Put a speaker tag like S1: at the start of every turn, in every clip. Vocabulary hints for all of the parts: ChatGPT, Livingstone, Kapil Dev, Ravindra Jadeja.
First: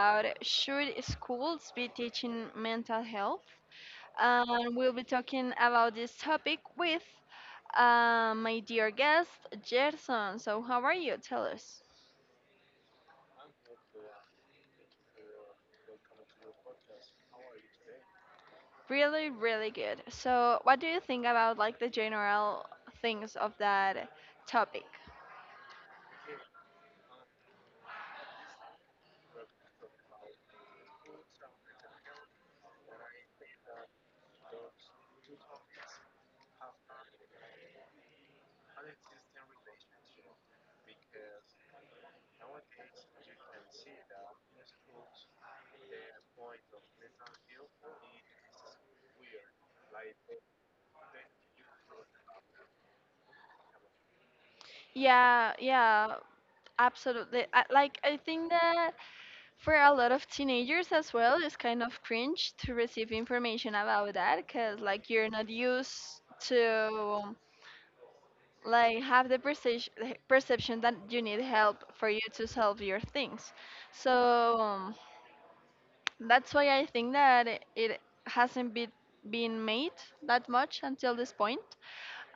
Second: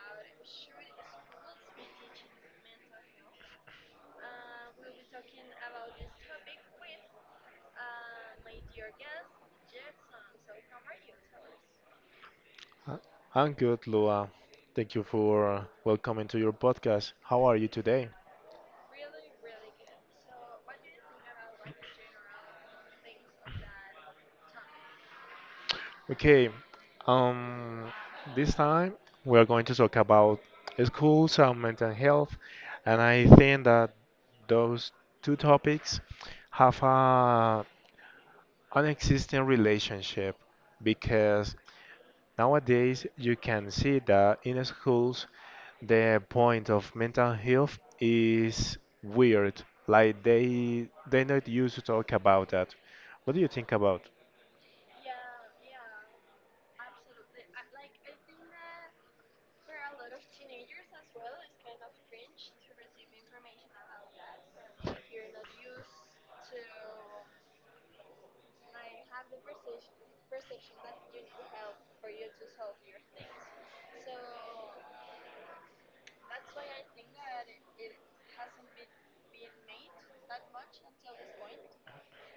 S1: about should schools be teaching mental health, and we'll be talking about this topic with my dear guest Gerson. So how are you? Tell us.
S2: Uh, I'm good, Lua. Thank you for welcoming to your podcast. How are you today?
S1: Really, really good. So what do you think about like the general things of that topic?
S2: Okay, um, this time we are going to talk about schools and mental health, and I think that those two topics have an existing relationship because nowadays, you can see that in schools, the point of mental health is weird. Like they not used to talk about that. What do you think about?
S1: Yeah, yeah, absolutely. Like I think that for a lot of teenagers as well, it's kind of cringe to receive information about that because like you're not used to like have the perception that you need help for you to solve your things. So um, that's why I think that it hasn't been made that much until this point.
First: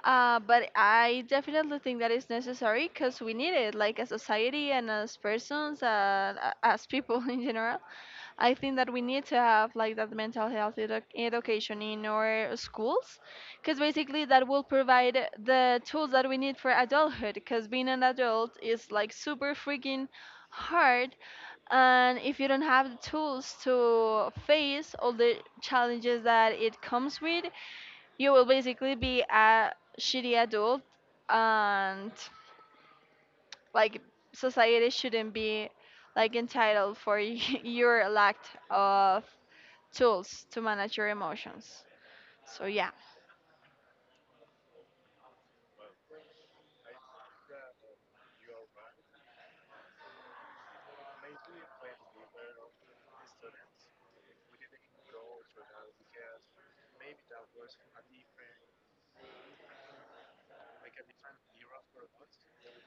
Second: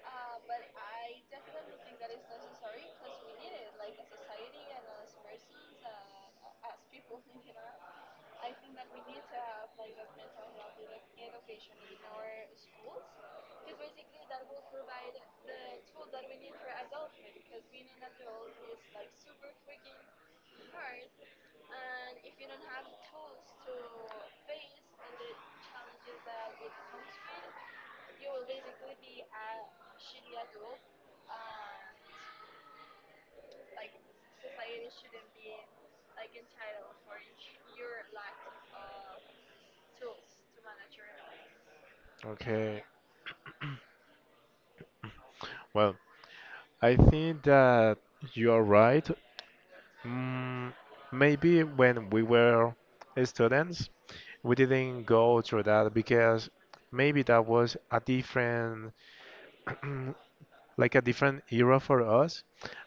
S1: But I definitely think that it's necessary because we need it, like as society and as persons, as people in general. I think that we need to have like that mental health education in our schools, because basically that will provide the tools that we need for adulthood, because being an adult is like super freaking hard, and if you don't have the tools to face all the challenges that it comes with, you will basically be a shitty adult, and like society shouldn't be like entitled for your lack of tools to manage your emotions. So
S2: Okay.
S1: yeah.
S2: Well, I think that you are right. Mm, maybe when we were students, we didn't go through that because maybe that was a different like a different era for us,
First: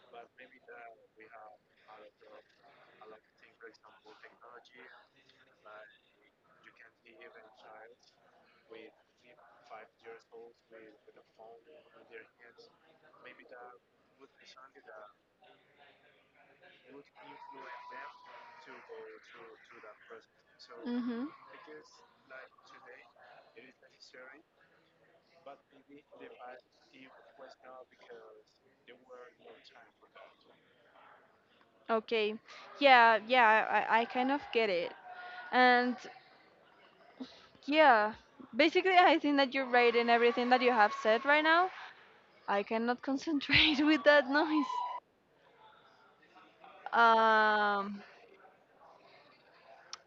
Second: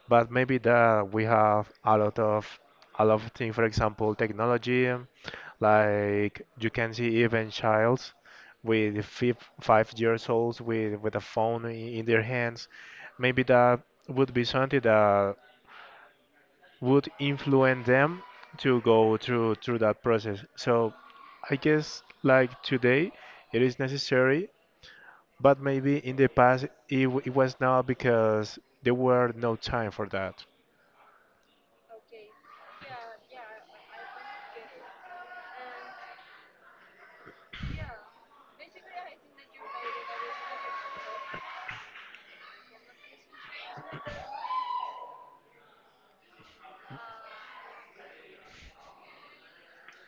S2: but maybe that we have a lot of things. For example, technology, like you can see even childs with 5 years olds with a phone in their hands. Maybe that would be something that would influence them to go through that process. So
S1: Mhm.
S2: I guess like today it is necessary but maybe in the past it was not because there were no time for that.
S1: Okay. Yeah, yeah, I kind of get it. And yeah, basically, I think that you're right in everything that you have said right now. I cannot concentrate with that noise. Um,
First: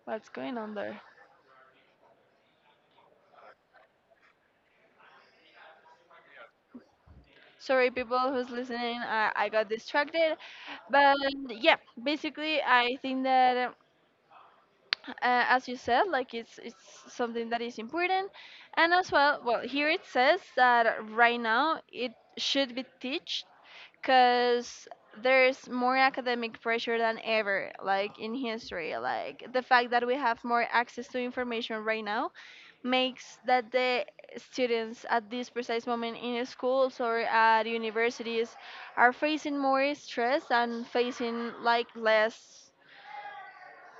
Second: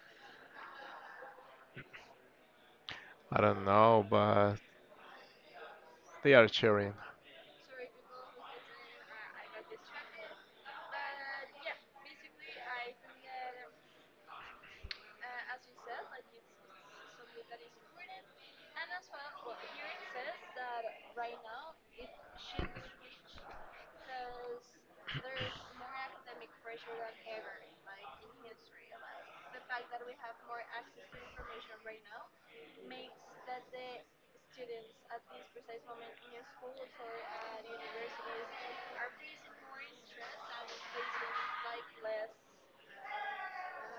S1: what's going on there?
S2: I don't know, but they are sharing.
S1: Sorry, people who's listening, I got distracted. But yeah, basically, I think that as you said, like it's something that is important, and as well, well here it says that right now it should be teached, because there's more academic pressure than ever, like in history. Like the fact that we have more access to information right now makes that the students at this precise moment in schools or at universities are facing more stress and facing like less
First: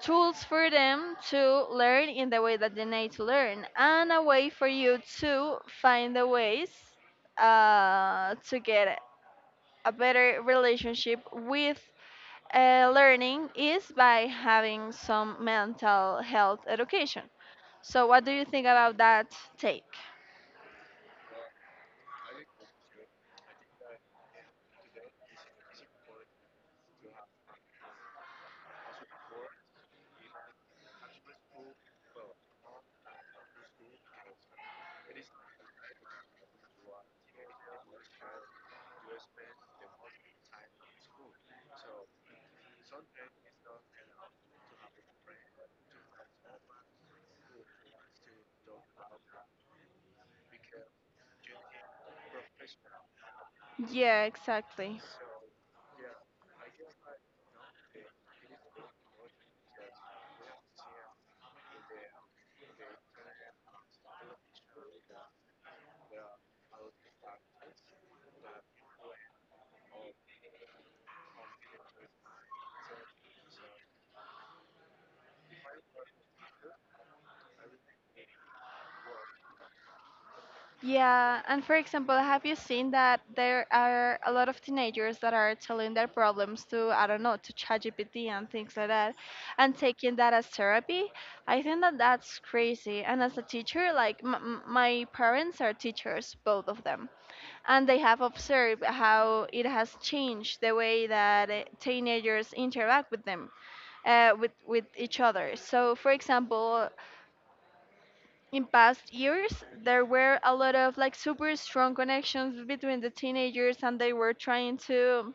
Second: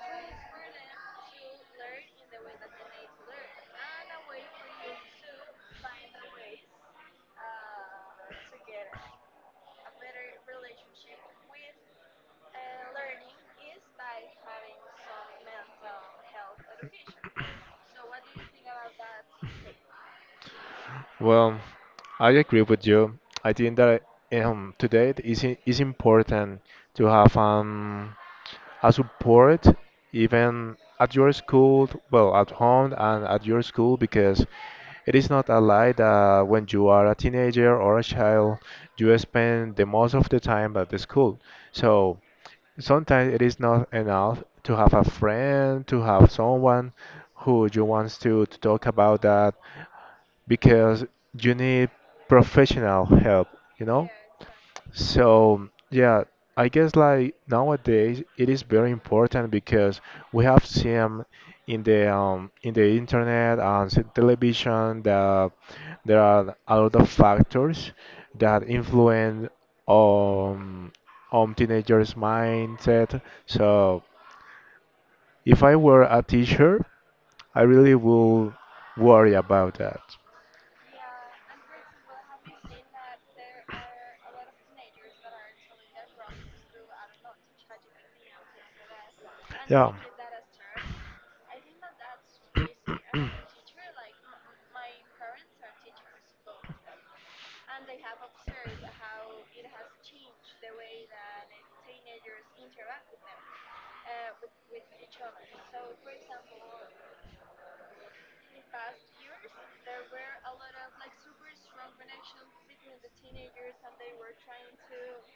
S1: tools for them to learn in the way that they need to learn, and a way for you to find the ways to get a better relationship with learning is by having some mental health education. So, what do you think about that take?
S2: Well, I agree with you. I think that today it's important to have a support even at your school, well, at home and at your school, because it is not a lie that when you are a teenager or a child, you spend the most of the time at the school. So sometimes it is not enough to have a friend, to have someone who you want to talk about that because you need professional help, you know?
S1: Yeah, exactly.
S2: So, yeah, I guess like nowadays it is very important because we have seen in the internet and television that there are a lot of factors that influence um, on teenagers' mindset. So, if I were a teacher, I really will worry about that.
S1: Yeah, and for example, have you seen that there are a lot of teenagers that are telling their problems to, I don't know, to ChatGPT and things like that, and
S2: Yeah.
S1: taking that as therapy? I think that that's crazy. And as a teacher, like my parents are teachers, both of them, and they have observed how it has changed the way that teenagers interact with them with each other. So, for example, in past years there were a lot of like super strong connections between the teenagers and they were trying to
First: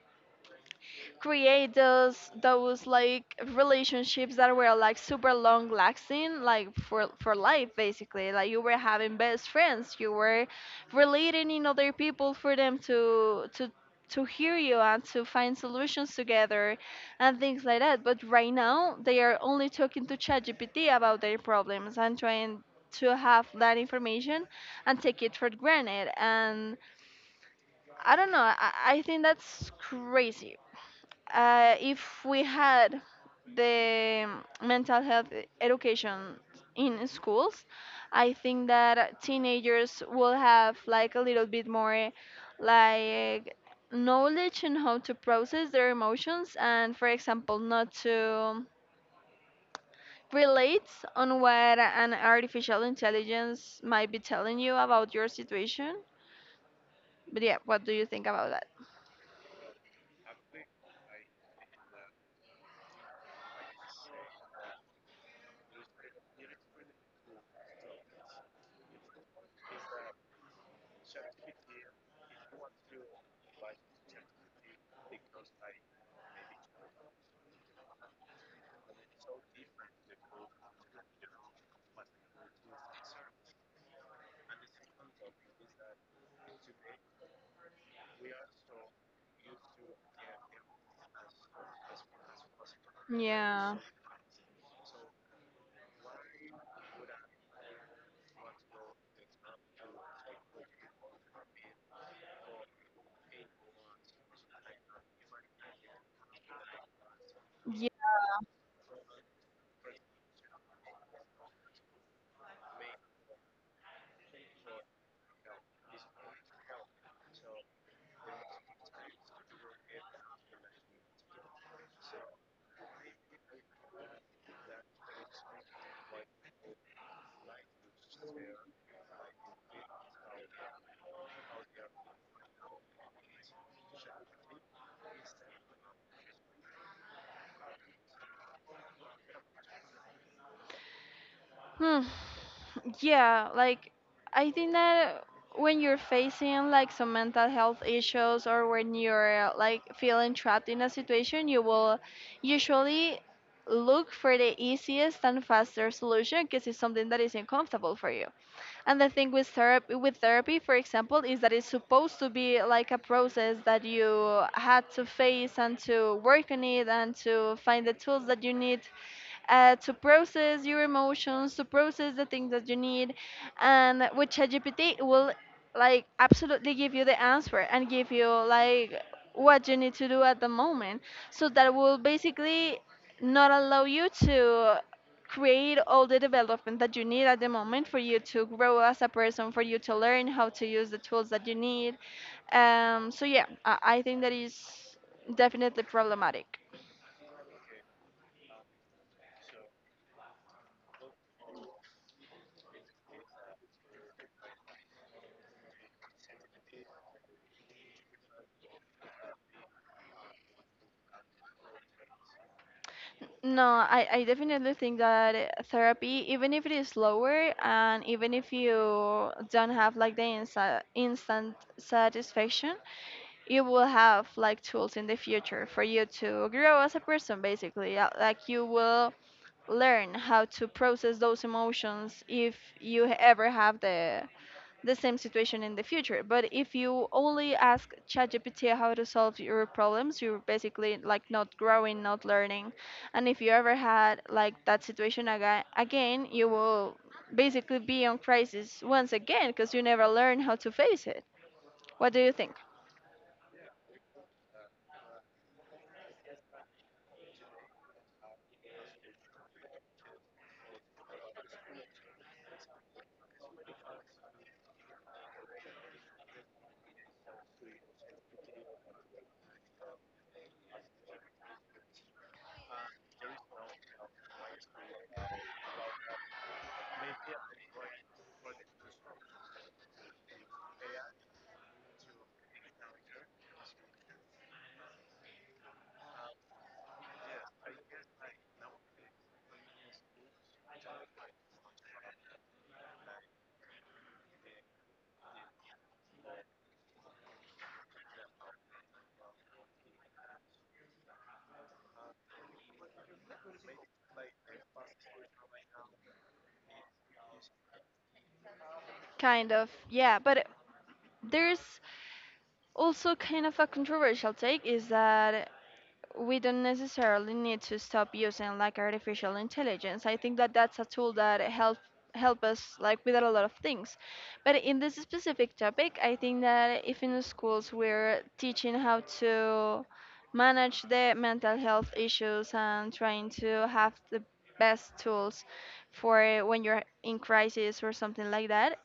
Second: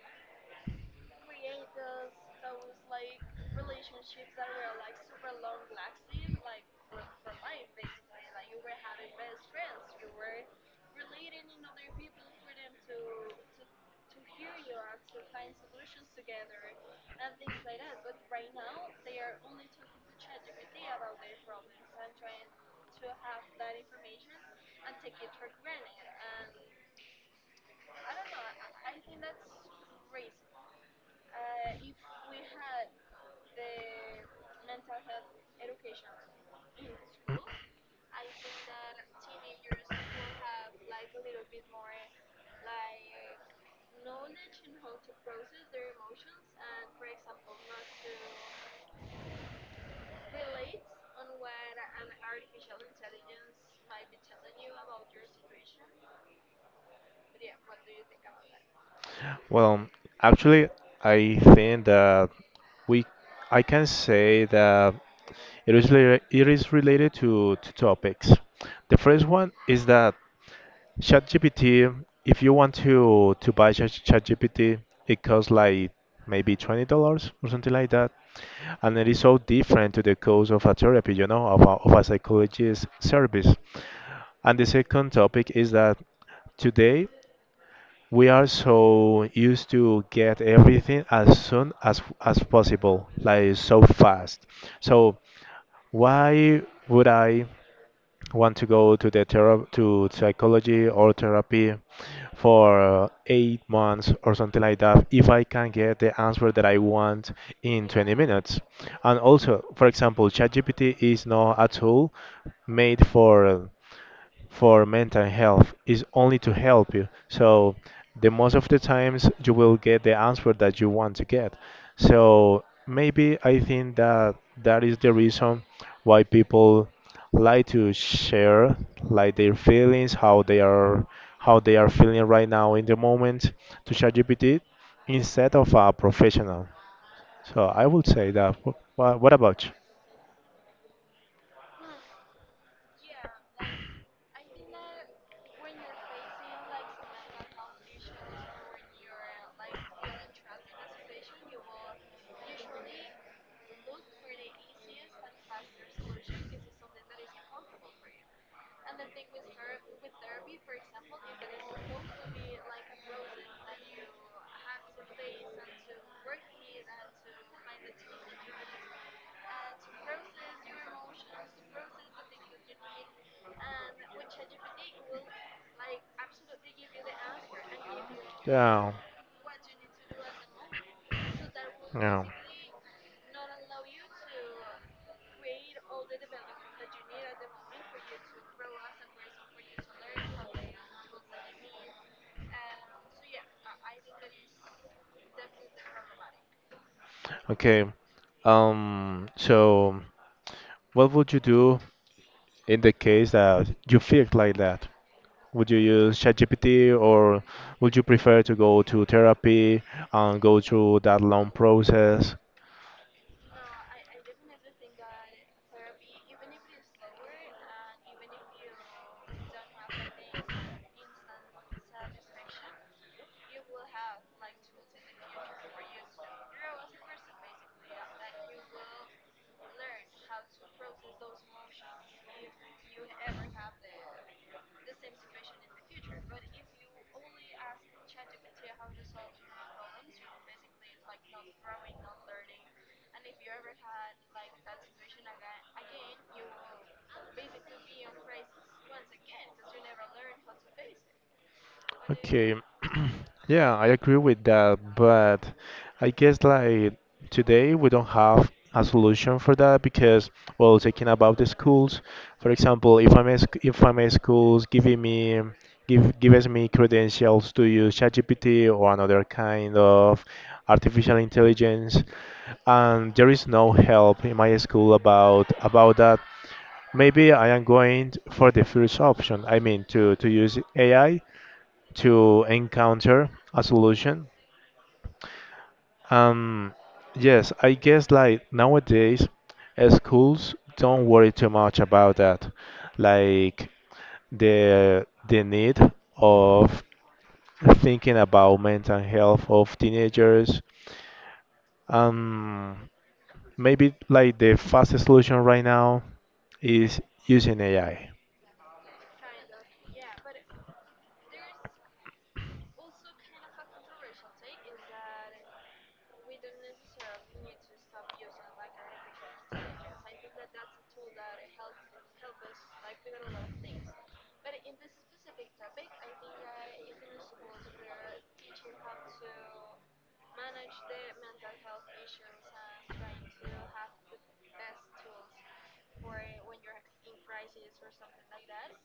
S1: create those like relationships that were like super long lasting like for life, basically. Like you were having best friends, you were relating in other people for them to to hear you and to find solutions together and things like that. But right now they are only talking to ChatGPT about their problems and trying to have that information and take it for granted. And I don't know, I think that's crazy. If we had the mental health education in schools, I think that teenagers will have like a little bit more like knowledge in how to process their emotions and for example not to relate on what an artificial intelligence might be telling you about your situation. But yeah, what do you think about that?
S2: Well, actually, I think that we, I can say that it is related to 2 topics. The first one is that ChatGPT, if you want to buy ChatGPT, it costs like maybe $20 or something like that. And it is so different to the cost of a therapy, you know, of of a psychologist service. And the second topic is that today we are so used to get everything as soon as possible, like
S1: Yeah.
S2: so fast. So why would I want to go to the to psychology or therapy for 8 months or something like that if I can get the answer that I want in 20 minutes. And also, for example, ChatGPT is not a tool made for mental health is only to help you. So the most of the times you will get the answer that you want to get. So maybe I think that that is the reason why people like to share like their feelings, how they are feeling right now in the moment to ChatGPT instead of a professional. So I would say that. What about
S1: Hmm. Yeah, like I think that when you're facing like some mental health issues or when you're like feeling trapped in a situation, you will usually look for the easiest and faster solution because it's something that isn't comfortable for you. And the thing with therapy, for example, is that it's supposed to be like a process that you had to
S2: you?
S1: face and to work on it and to find the tools that you need to process your emotions, to process the things that you need. And with ChatGPT, it will like absolutely give you the answer and give you like
S2: Yeah.
S1: what you need to do at the moment. So that will
S2: Yeah.
S1: basically not allow you to create all the development that you need at the moment for you to grow as a person, for you to learn how to use the tools that you need. So yeah, I think that is definitely problematic.
S2: Okay. So what would you do in the case that you feel like that? Would you use ChatGPT or would you prefer to go to therapy and go through that long process?
S1: No, I definitely think that therapy, even if it is slower and even if you don't have like the insa instant satisfaction, you will have like tools in the future for you to grow as a person, basically. Like you will learn how to process those emotions if you ever have the same situation in the future. But if you only ask ChatGPT how to solve your problems, you're basically like not growing, not learning. And if you ever had like that situation again, you will basically be on crisis once again because you never learn how to face it. What do you think?
S2: Okay. Yeah, I agree with that, but I guess like today we don't have a solution for that because, well, talking about the schools, for example, if I'm a schools giving me gives me credentials to use ChatGPT or another kind of artificial intelligence, and there is no help in my school about that. Maybe I am going for the first option. I mean, to use AI to encounter a solution. Um, yes, I guess like nowadays, schools don't worry too much about that, like the need of thinking about mental health of teenagers. Um, maybe like the fastest solution right now is using AI.
S1: Kind of, yeah. But there's also kind of a controversial take is that we don't necessarily need to stop using like artificial intelligence. I think that that's a tool that help us like with a lot of things. But in this specific topic, I think that if in the schools we're teaching how to manage the mental health issues and trying to have the best tools for when you're in crisis or something like that,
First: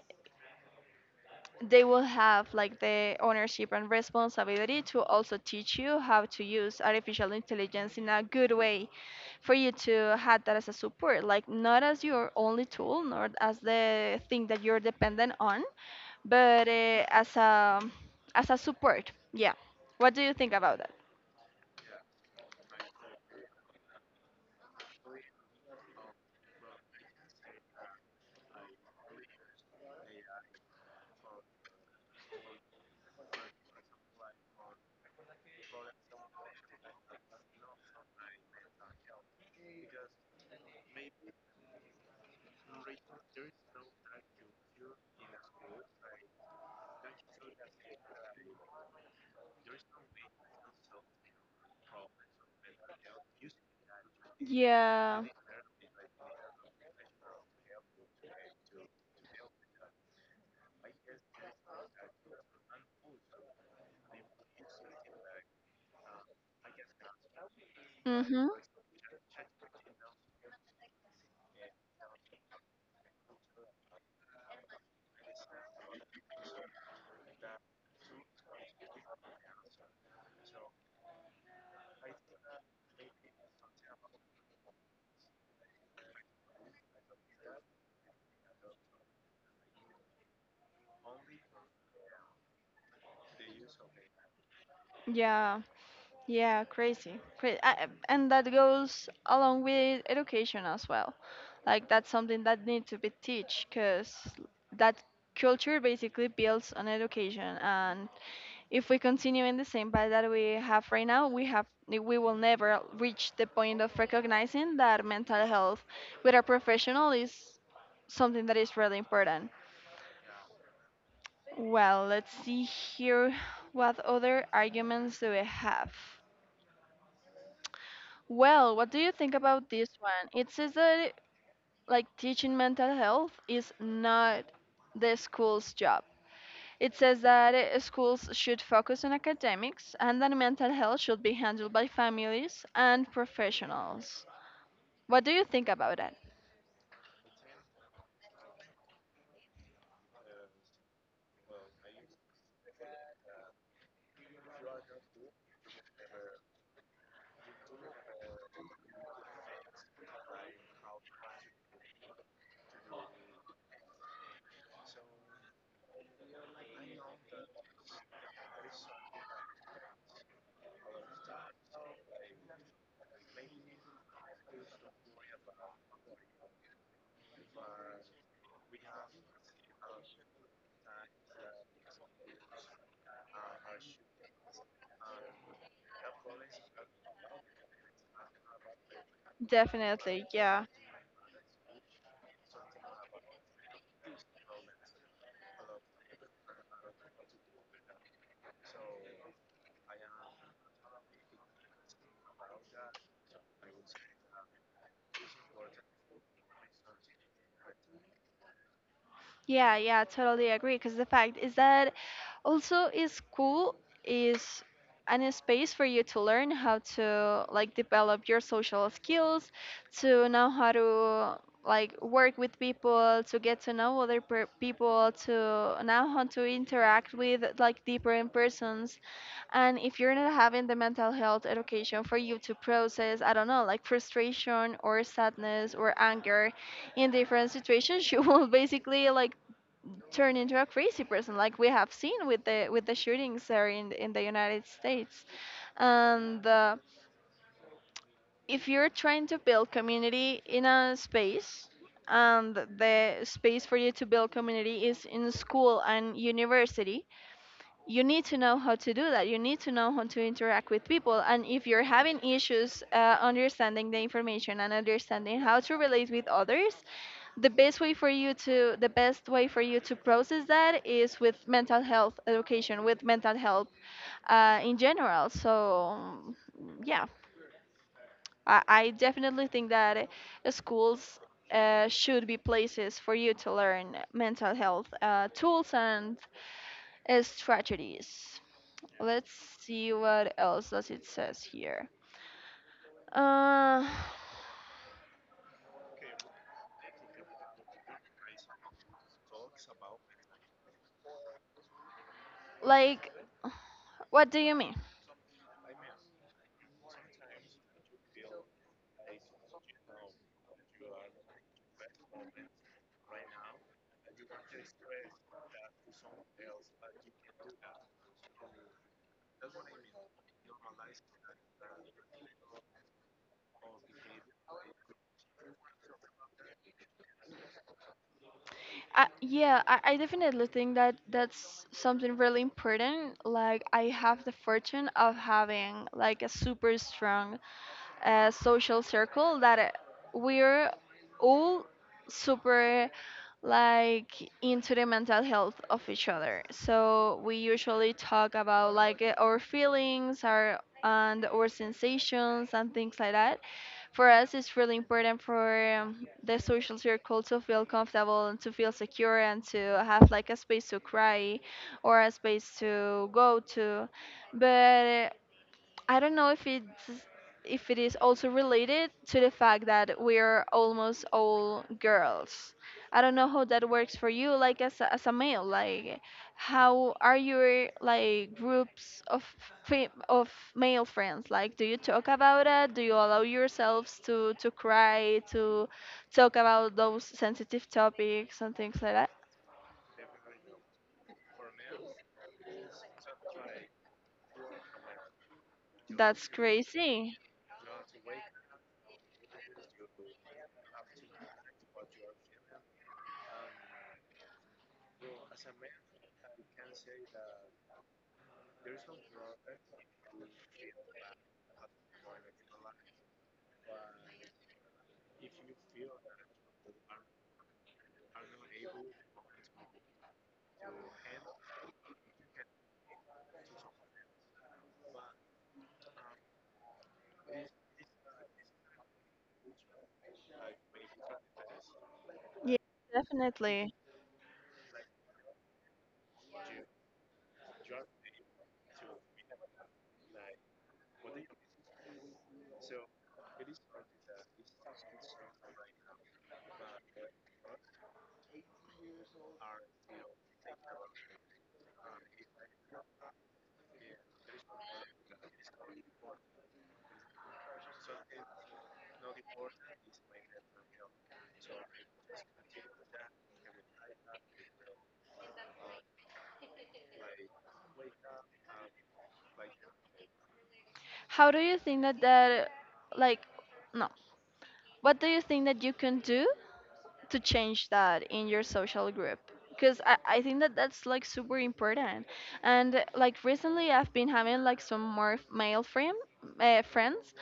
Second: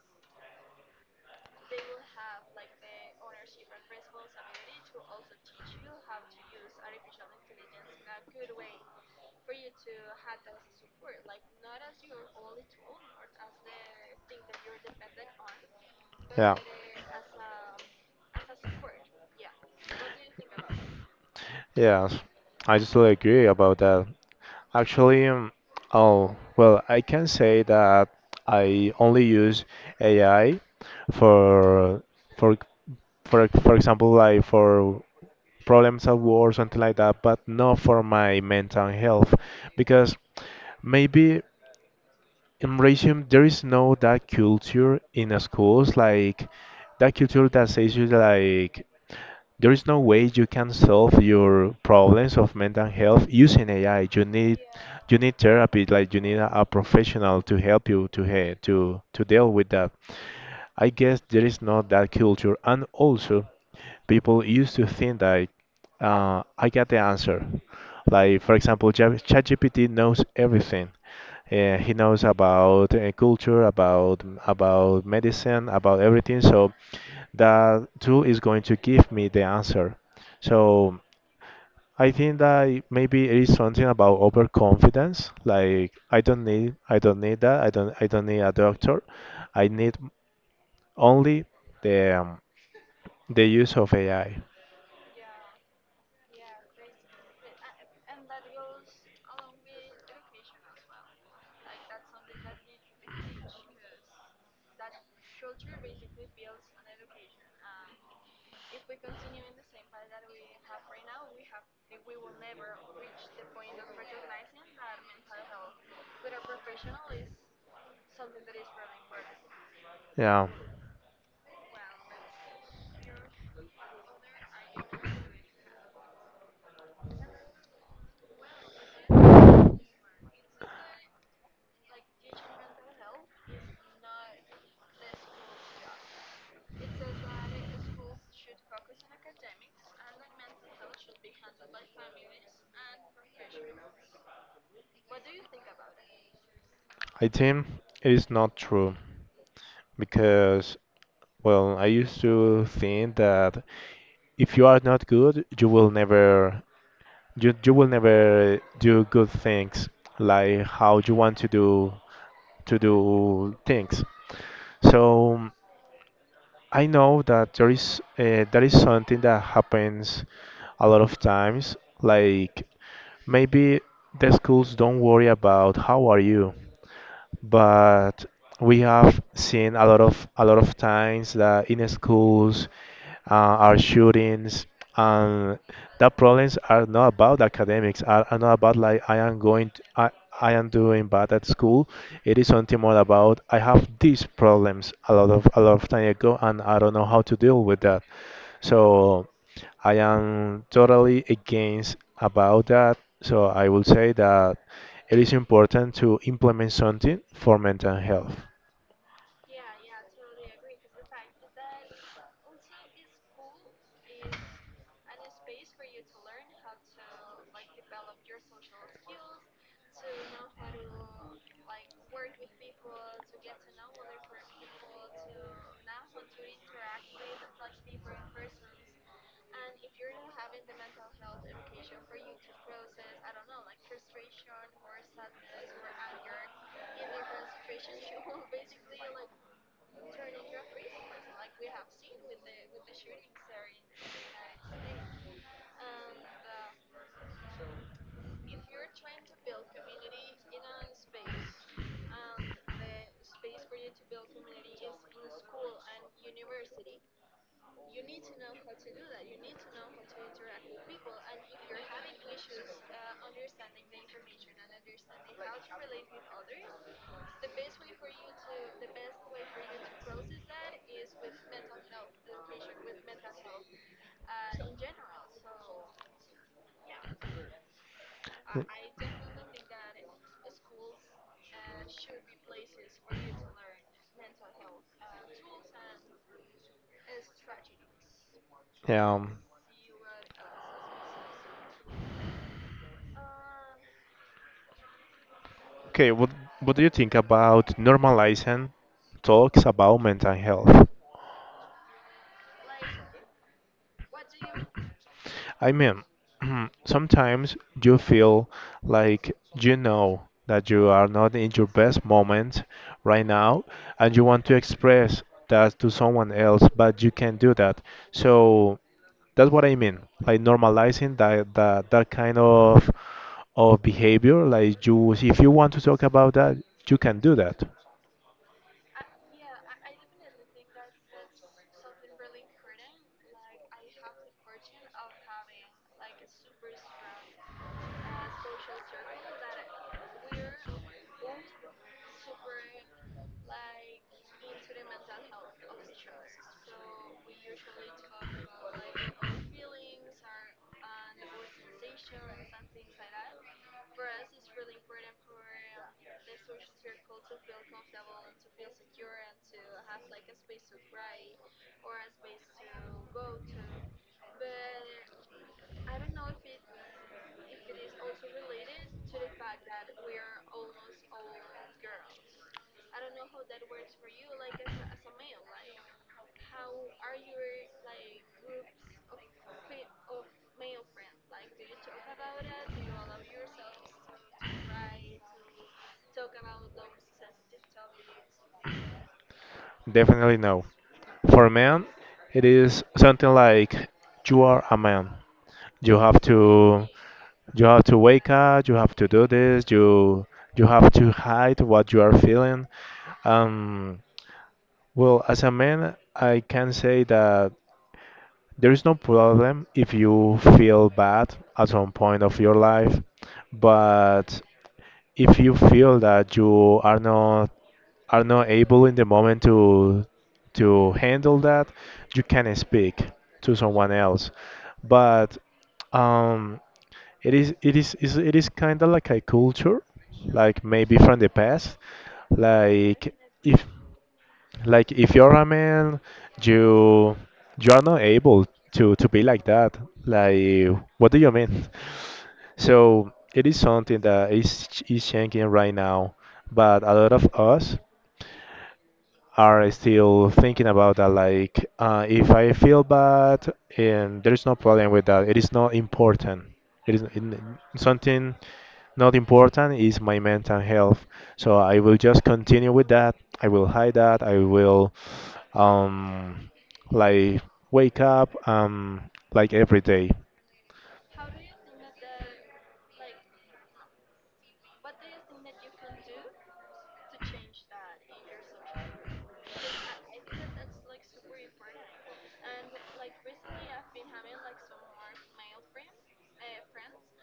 S1: they will have like the ownership and responsibility to also teach you how to use artificial intelligence in a good way for you to have that as a support, like not as your only tool, not as the thing that you're dependent on,
S2: Yeah.
S1: but as a support. Yeah, what do you think about that?
S2: Yes, I totally agree about that. Actually, oh, well, I can say that I only use AI for for for example, like for problems at work, something like that, but not for my mental health, because maybe in Racing there is no that culture in the schools, like that culture that says you like there is no way you can solve your problems of mental health using AI. You need
S1: Yeah.
S2: therapy, like you need a professional to help you to he- to deal with that. I guess there is not that culture, and also people used to think that I got the answer. Like
S1: Mhm.
S2: for example, ChatGPT knows everything. He knows about culture, about medicine, about everything. So that tool is going to give me the answer. So I think that maybe it is something about overconfidence. Like I don't need that. I don't need a doctor. I need only the um, the use of AI.
S1: Yeah. Yeah, crazy. And that goes along with education as well. Like that's something that needs to be teach because that culture basically builds on education. And if we continue in the same path that we have right now, we will never reach the point of recognizing that mental health with a professional is something that is really important.
S2: Yeah,
S1: Well, let's see here. What other arguments do we have? Well, what do you think about this one? It says that like teaching mental health is not the school's job. It says that schools should focus on academics and that mental health should be handled by families and professionals. What do you think about that?
S2: I think it is not true because well, I used to think that if you are not good, you you will never do good things like how you want to do things. So I know that there is that is something that happens a lot of times. Like maybe the schools don't worry about how are you, but we have seen a lot of times that in schools uh, are shootings and the problems are not about academics are not about like I am going to,
S1: Definitely,
S2: I
S1: yeah.
S2: am doing bad at school it is something more about I have these problems a lot of time ago and I don't know how to deal with that so I am totally against about that so I will say that it is important to implement something for mental health.
S1: Yeah, yeah, totally agree. Because the fact is that also is cool is an space for you to learn how to like develop your social skills, to know how to like work with people, to get to know people, to know how to interact with like different persons. And if you're not having the mental health education for you to process, I don't know, like frustration or sadness or anger in different situations, you will basically like turn into a crazy person, like we have seen with the shootings there in the United States. And if you're trying to build community in a space, and the space for you to build community is in school and university, you need to know how to do that, you need to know how to interact with people. And if you're having issues understanding the information and understanding how to relate with others, the best way for you to process that is with mental health education, with mental health in general. So yeah, I definitely think that schools should be places for you to learn mental health tools and strategies.
S2: Yeah.
S1: Let's see what else does it says here. Uh,
S2: Okay, what do you think about normalizing talks about mental health?
S1: like what do you mean?
S2: I mean, sometimes you feel like you know that you are not in your best moment right now and you want to express that to someone else, but you can't do that. So that's what I mean, like normalizing that kind of behavior, like you if you want to talk about that, you can do that.
S1: I definitely think that that's something really important. Like, I have the fortune of having like a super strong social circle that we're all super like into the mental health of each other. So we usually talk about like our feelings, our sensations and things like that. For us, it's really important for the social circle to feel comfortable and to feel secure and to have like a space to cry or a space to go to. But I don't know if it's if it is also related to the fact that we're almost all girls. I don't know how that works for you, like as a male. Like, how are your like groups of of male friends? Like, do you talk about it? Do you allow yourselves to cry, to talk about those sensitive topics and things like that?
S2: Definitely no. For a man, it is something like you are a man. You have
S1: That's
S2: to
S1: crazy.
S2: you have to wake up. You have to do this. You have to hide what you are feeling. Um, well, as a man, I can say that there is no problem if you feel bad at some point of your life, but if you feel that you are not able in the moment to handle that, you can speak to someone else. But um, it is kind of like a culture, like maybe from the past,
S1: Yeah,
S2: like if
S1: definitely.
S2: like if you're a man, you you are not able to be like that. Like what do you mean? So it is something that is changing right now, but a lot of us are still thinking about that. Like, if I feel bad, and there is no problem with that. It is not important. It is it- something not important is my mental health. So I will just continue with that. I will hide that. I will um, like wake up like every day.
S1: How do you think that that like no what do you think that you can do to change that in your social group? Because I think that that's like super important. And like recently, I've been having like some more friends,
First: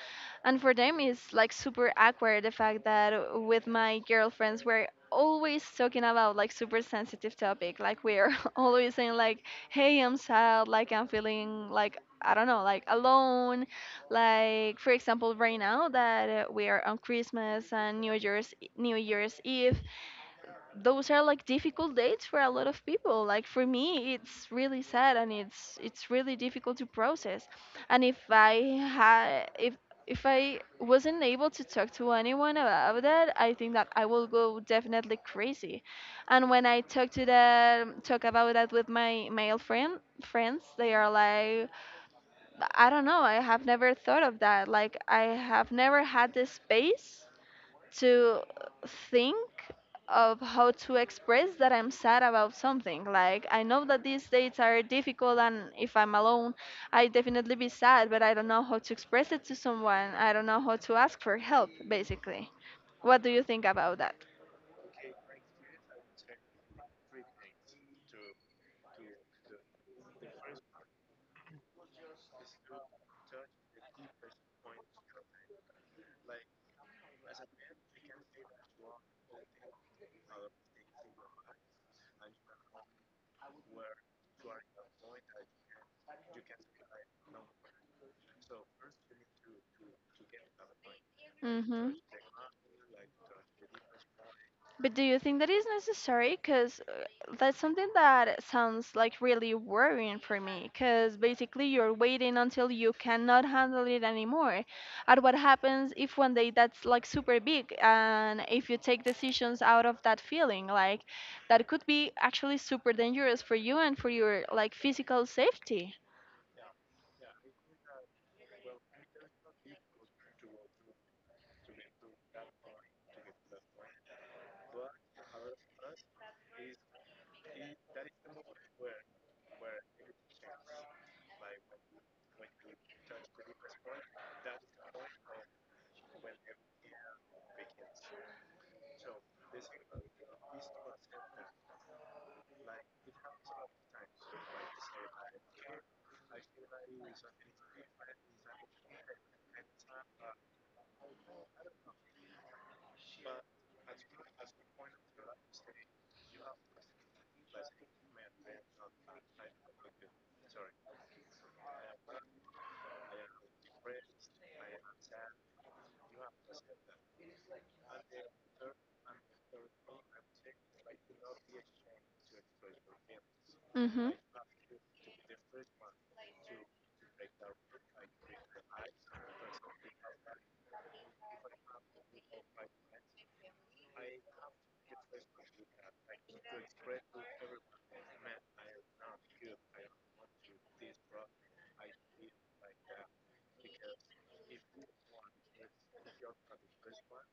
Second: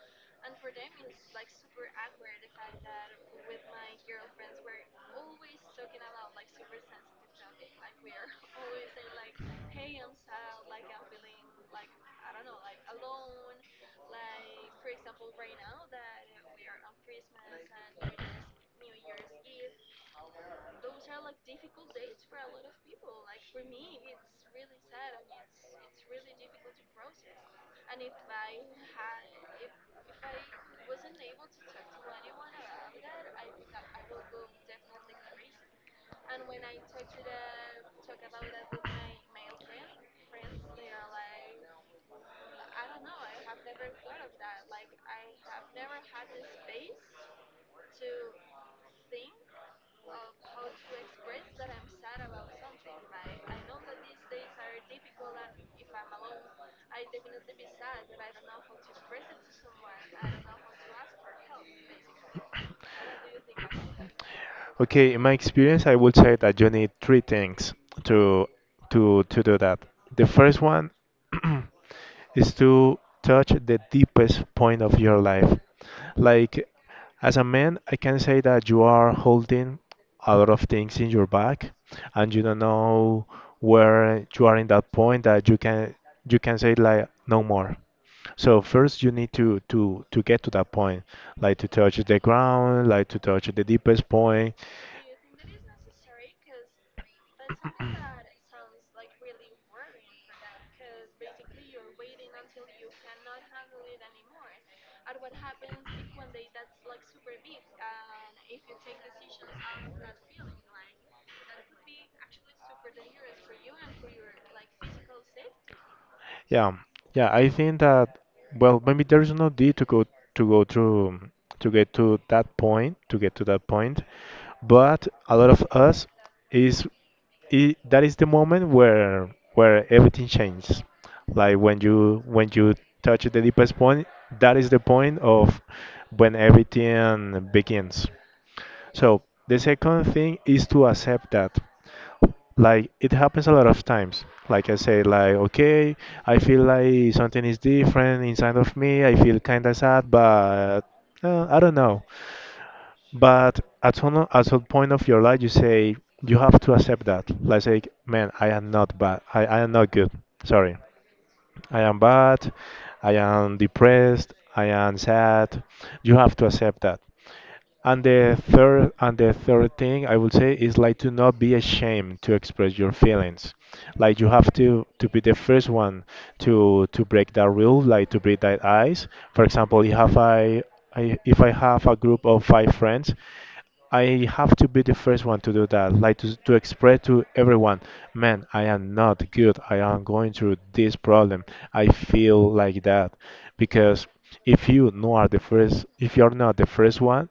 S1: and for them, it's like super awkward the fact that with my girlfriends, we're always talking about like super sensitive topic. Like we're always saying like, "Hey, I'm sad. Like I'm feeling like I don't know, like alone. Like for example, right now that we are on Christmas and New Year's Eve, those are like difficult dates for a lot of people. Like for me, it's really sad and it's really difficult to process. And if I wasn't able to talk to anyone about that, I think that I will go definitely crazy. And when I talk about that with my male friend friends, they are like I don't know. I have never thought of that. Like I have never had the space to think of how to express that I'm sad about something. Like I know that these dates are difficult and if I'm alone, I definitely be sad, but I don't know how to express it to someone. I don't know how to ask for help basically. What do you think about that?
S2: Okay, in my experience, I would say that you need 3 things to to do that. The first one is to touch the deepest point of your life. Like as a man, I can say that you are holding a lot of things in your back, and you don't know where you are in that point that you can say like no more. So first you need to get to that point, like to
S1: Mm-hmm.
S2: touch the ground, like to touch the deepest point.
S1: But do you think that is necessary? Because that's something that sounds like really worrying for me. Because basically, you're waiting until you cannot handle it anymore. And what happens if one day that's like super big, and if you take decisions out of that feeling, like that could be actually super dangerous for you and for your like physical safety.
S2: Yeah, yeah, I think that well, maybe there is no need to go through to get to that point, but a lot of us is I that is the moment where everything changes. Like when you touch the deepest point, that is the point of when everything begins. So the second thing is to accept that. Like it happens a lot of times. Like I say, like okay, I feel like something is different inside of me. I feel kind of sad, but I don't know. But at some point of your life, you say you have to accept that. Like say, man, I am not good. Sorry, I am bad. I am depressed. I am sad. You have to accept that. And the third thing I would say is like to not be ashamed to express your feelings. Like you have to be the first one to break that rule, like to break that ice. For example, if I have a group of five friends, I have to be the first one to do that, like to express to everyone, man, I am not good. I am going through this problem. I feel like that. Because if you no are the first, if you're not the first one,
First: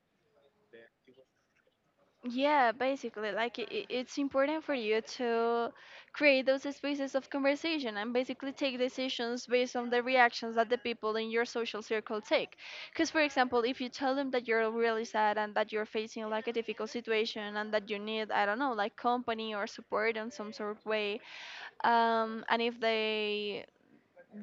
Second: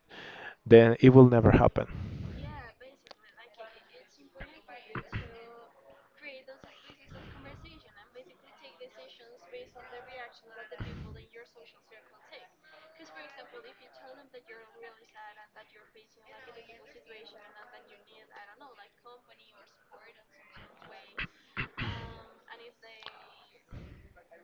S2: then it will never happen.
S1: Yeah, basically, like it's important for you to create those spaces of conversation and basically take decisions based on the reactions that the people in your social circle take. Because, for example, if you tell them that you're really sad and that you're facing like a difficult situation and that you need, I don't know, like company or support in some sort of way, and if they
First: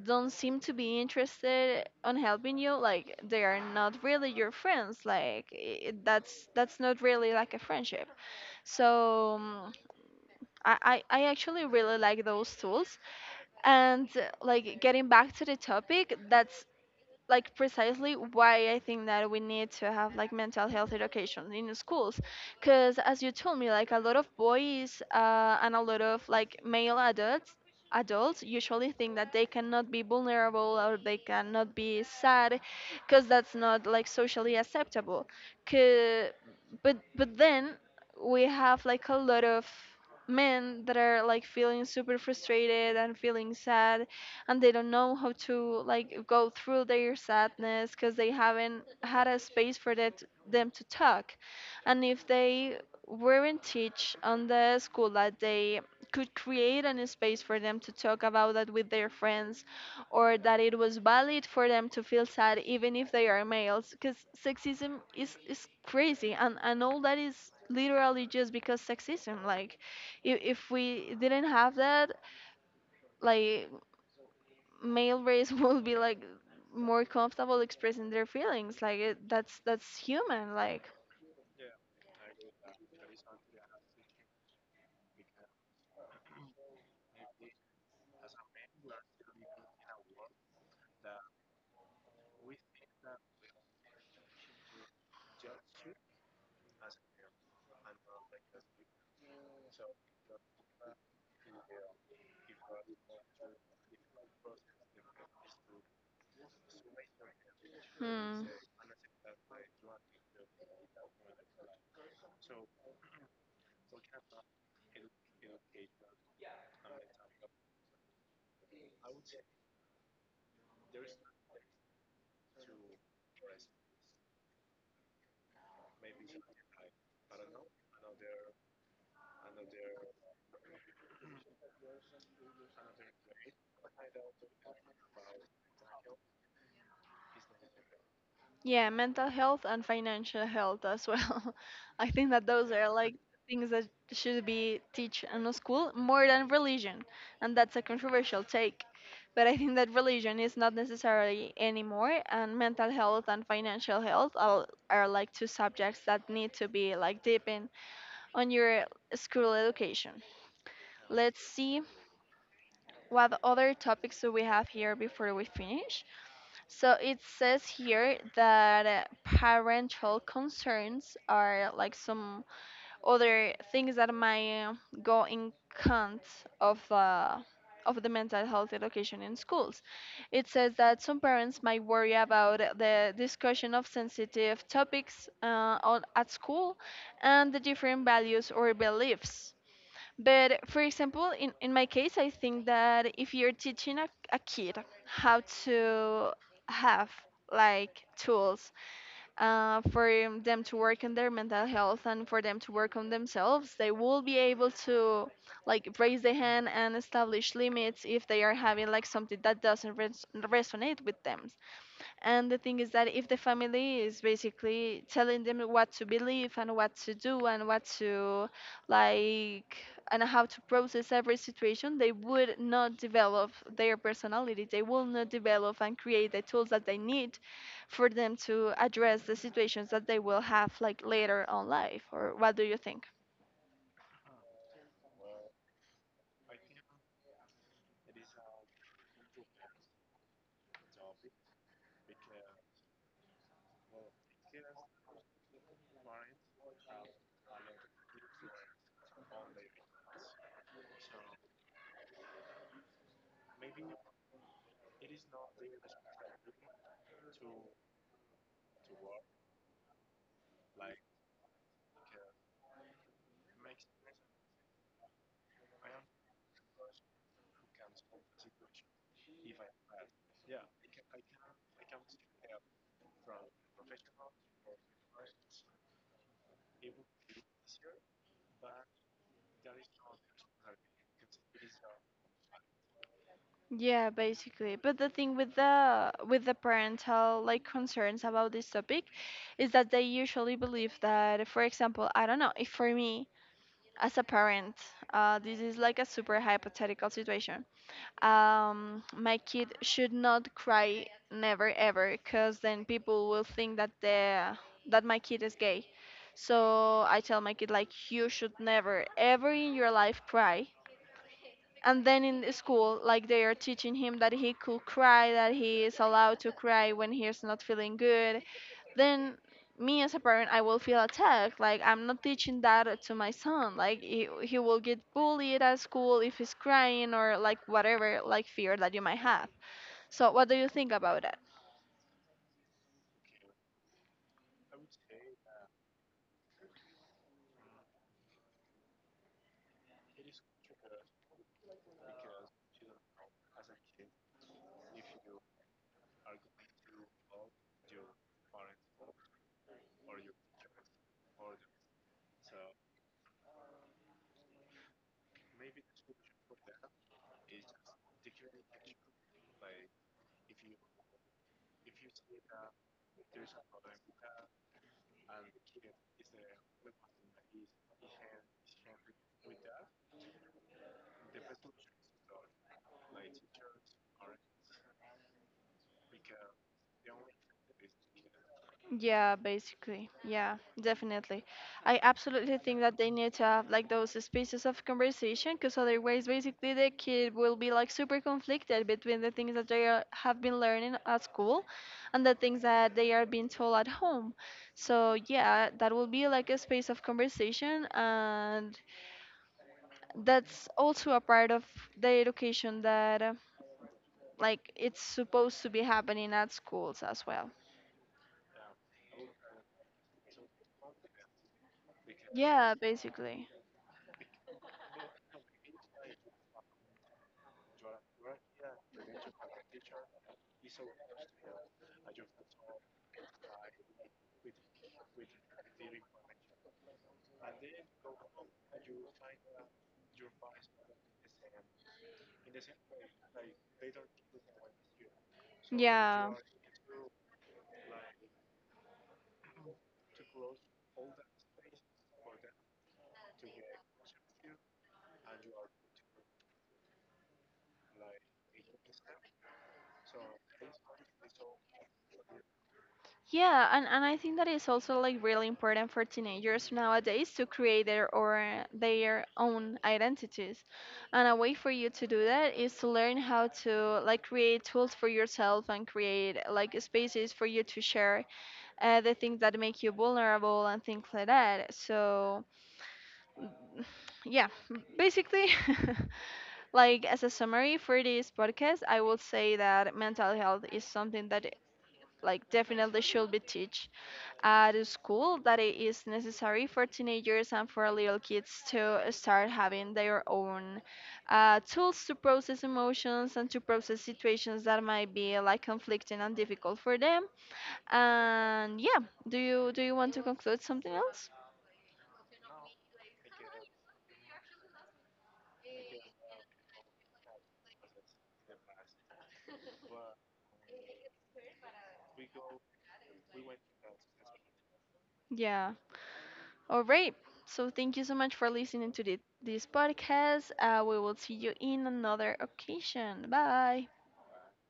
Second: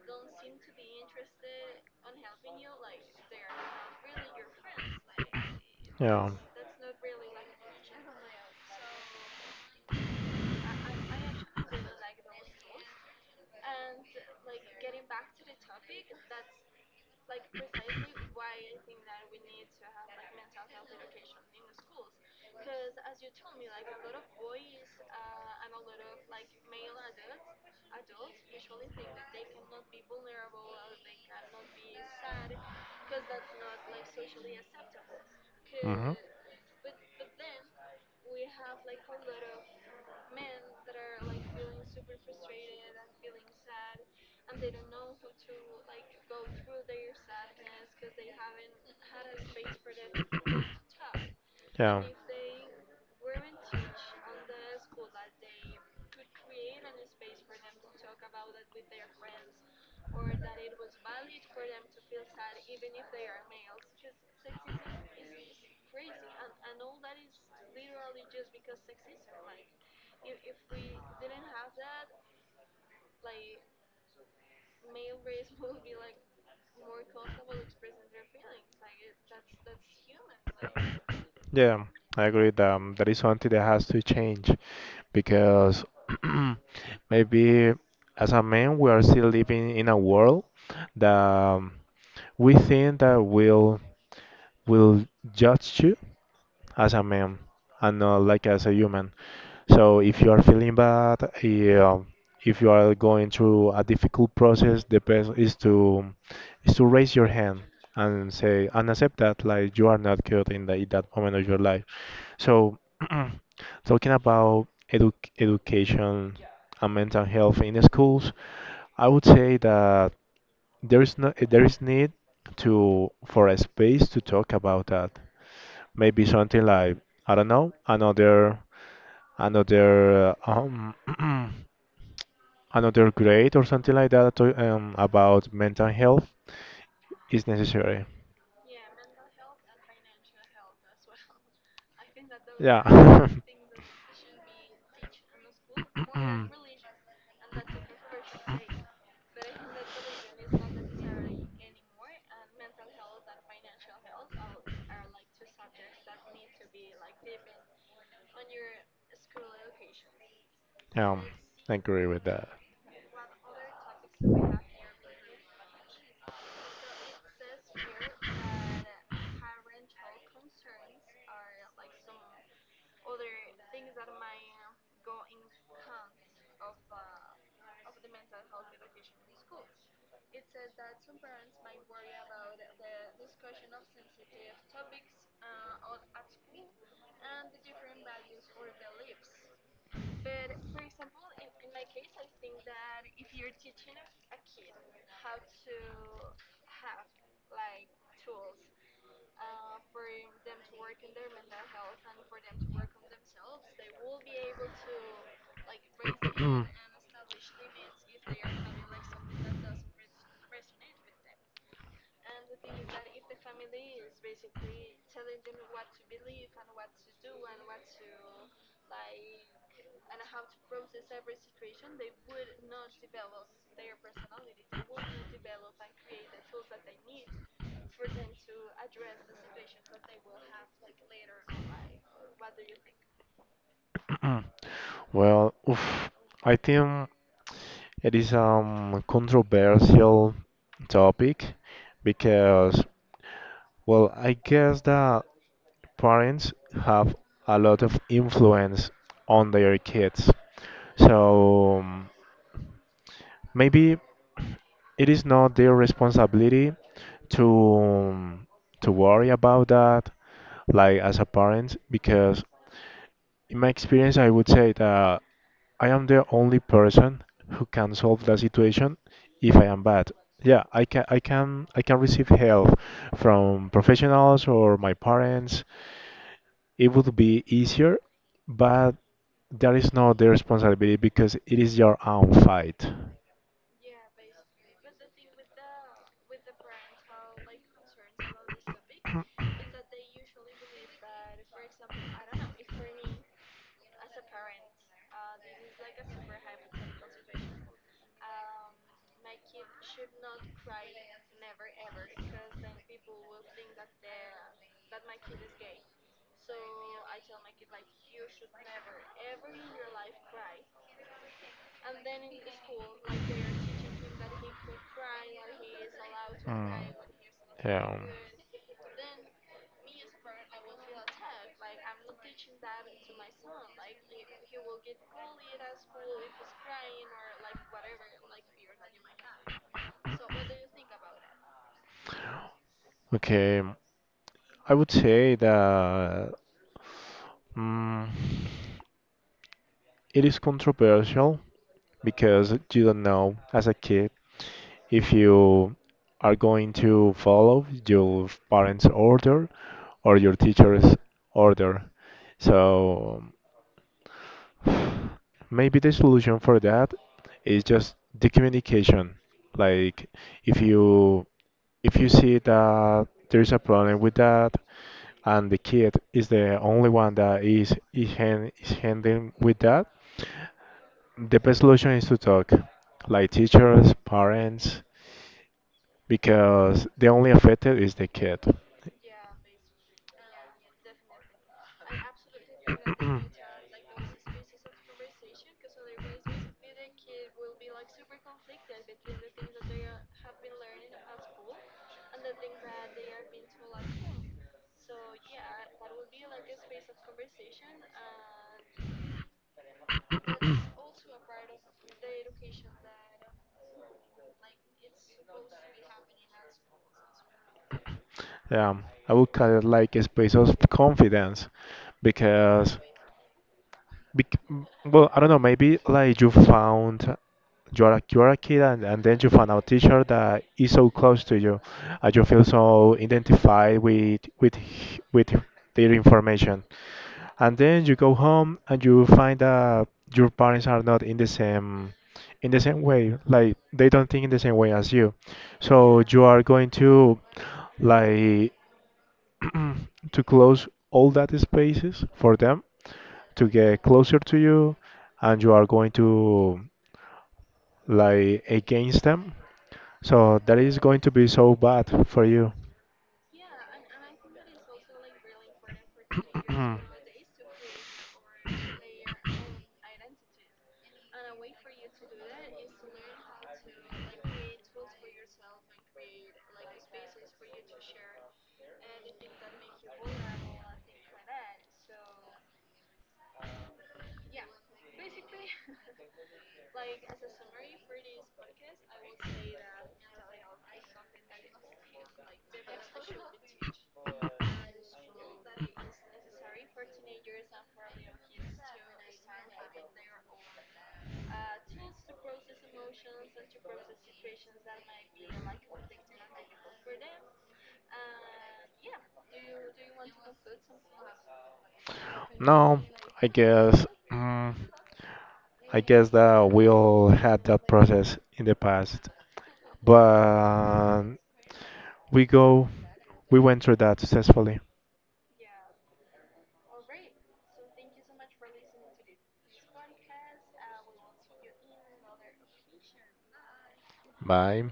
S1: don't seem to be interested on helping you, like they are not really your friends. Like I
S2: Yeah.
S1: that's not really like a friendship so I actually really like those tools. And like getting back to the topic, that's like precisely why I think that we need to have like mental health education in the schools, because as you told me, like a lot of boys and a lot of like male adults adults usually think that they cannot be vulnerable or they cannot be sad because that's not like socially acceptable
S2: hmm
S1: 'Cause- but then we have like a lot of men that are like feeling super frustrated and feeling sad and they don't know how to like go through their sadness because they haven't had a space for that, them to talk
S2: Yeah.
S1: and if they weren't teach on the school that they could create a space for them to talk about that with their friends or that it was valid for them to feel sad even if they are males because is crazy and all that is literally just because sexism like if we didn't have that like male race will be like more comfortable expressing their feelings like it, that's human like
S2: Yeah, I agree that that is something that has to change because maybe as a man we are still living in a world that we think that will judge you as a man and not like as a human. So if you are feeling bad, yeah, if you are going through a difficult process, the best is to raise your hand and
S1: hmm.
S2: say and accept that like you are not good in that moment of your life. So talking about education and mental health in schools, I would say that there is no there is need to for a space to talk about that. Maybe something like I don't know another another grade or something like that to about mental health is necessary.
S1: Yeah, mental health and financial health as well. I think that those are like
S2: Yeah.
S1: things that should be teach in a school more than religion, and that's a controversial take, but I think that religion is not necessarily anymore and mental health and financial health are like two subjects that need to be like deep in on your school education.
S2: Um,
S1: Let's
S2: I
S1: see
S2: agree with that.
S1: what other topics do we have here before we finish. So it says here that parental concerns are like some other things that might go in count of the of the mental health education in schools. It says that some parents might worry about the discussion of sensitive topics at school and the different values or beliefs, but for example, in my case, I think that if you're teaching a kid how to have like tools for them to work on their mental health and for them to work on themselves, they will be able to like raise the hand and establish limits if they are having like something that doesn't resonate with them. And the thing is that if the family is basically telling them what to believe and what to do and what to like and how to process every situation, they would not develop their personality. They will not develop and create the tools that they need for them to address the situations that they will have like later on life. Or what do you think?
S2: Well, oof, I think. It is controversial topic because, well, I guess that parents have a lot of influence on their kids. So maybe it is not their responsibility to to worry about that, like as a parent, because in my experience, I would say that I am the only person who can solve the situation if I am bad. Yeah, I can receive help from professionals or my parents. It would be easier, but that is not their responsibility because it is your own fight.
S1: Yeah, basically. But the thing with the parental like concerns about this topic is that they usually believe that, for example, I don't know, if for me as a parent, this is like a super hypothetical situation. My kid should not cry never ever, because then people will think that the that my kid is gay. So I tell my kid like you should never ever in your life cry, and then in the school like they are teaching him that he could cry, that he is allowed to cry when he is not feeling good, then me as a parent I will feel attacked like I'm not teaching that to my son, like he will get bullied at school if he's crying or like whatever like fear that you might have. So what do you think about it?
S2: Okay, I would say that mm, it is controversial because you don't know as a kid if you are going to follow your parents' order or your teacher's order. So maybe the solution for that is just the communication. Like if you if you see that there's a problem with that and the kid is the only one that is handling with that, the best solution is to talk. Like teachers, parents, because the only affected is the kid.
S1: Yeah, basically. Yeah, definitely. I absolutely think that they need to have like those spaces of conversation because otherwise, basically, the kid will be like super conflicted between the things that they are, have been learning at school and the things that they are being told at home. So, yeah, that will be like a space of conversation. And that's also a part of the education that like it's supposed to be happening at schools as well.
S2: I would call it like a space of confidence
S1: Yeah,
S2: because,
S1: basically.
S2: bec well, I don't know, maybe like you are you are a kid and then you found a teacher that is so close to you and you feel so identified with with their information, and then you go home and you find that your parents are not in the same in the same way, like they don't think in the same way as you, so you
S1: Yeah.
S2: are going to like to close all that spaces for them to get closer to you, and you are going to like against them, so that is going to be so bad for you.
S1: Yeah, and I think that is also like really important for teenagers nowadays to create their own identities. And a way for you to do that is to learn how to like create tools for yourself and create like spaces for you to share the things that make you vulnerable and things like that. So yeah, basically like as a summary for this podcast I will say that mental health is something that like definitely should be teach at a school, that it is necessary for teenagers and for little kids to start having their own tools to process emotions and to process situations that might be like conflicting and difficult for them. And yeah, do you want to conclude something else?
S2: No, I guess, mm, I guess that we all had that process in the past, but we go we went through that successfully.
S1: Yeah, all right, so thank you so much for listening to this podcast. We will see you in another occasion. Bye.
S2: Bye.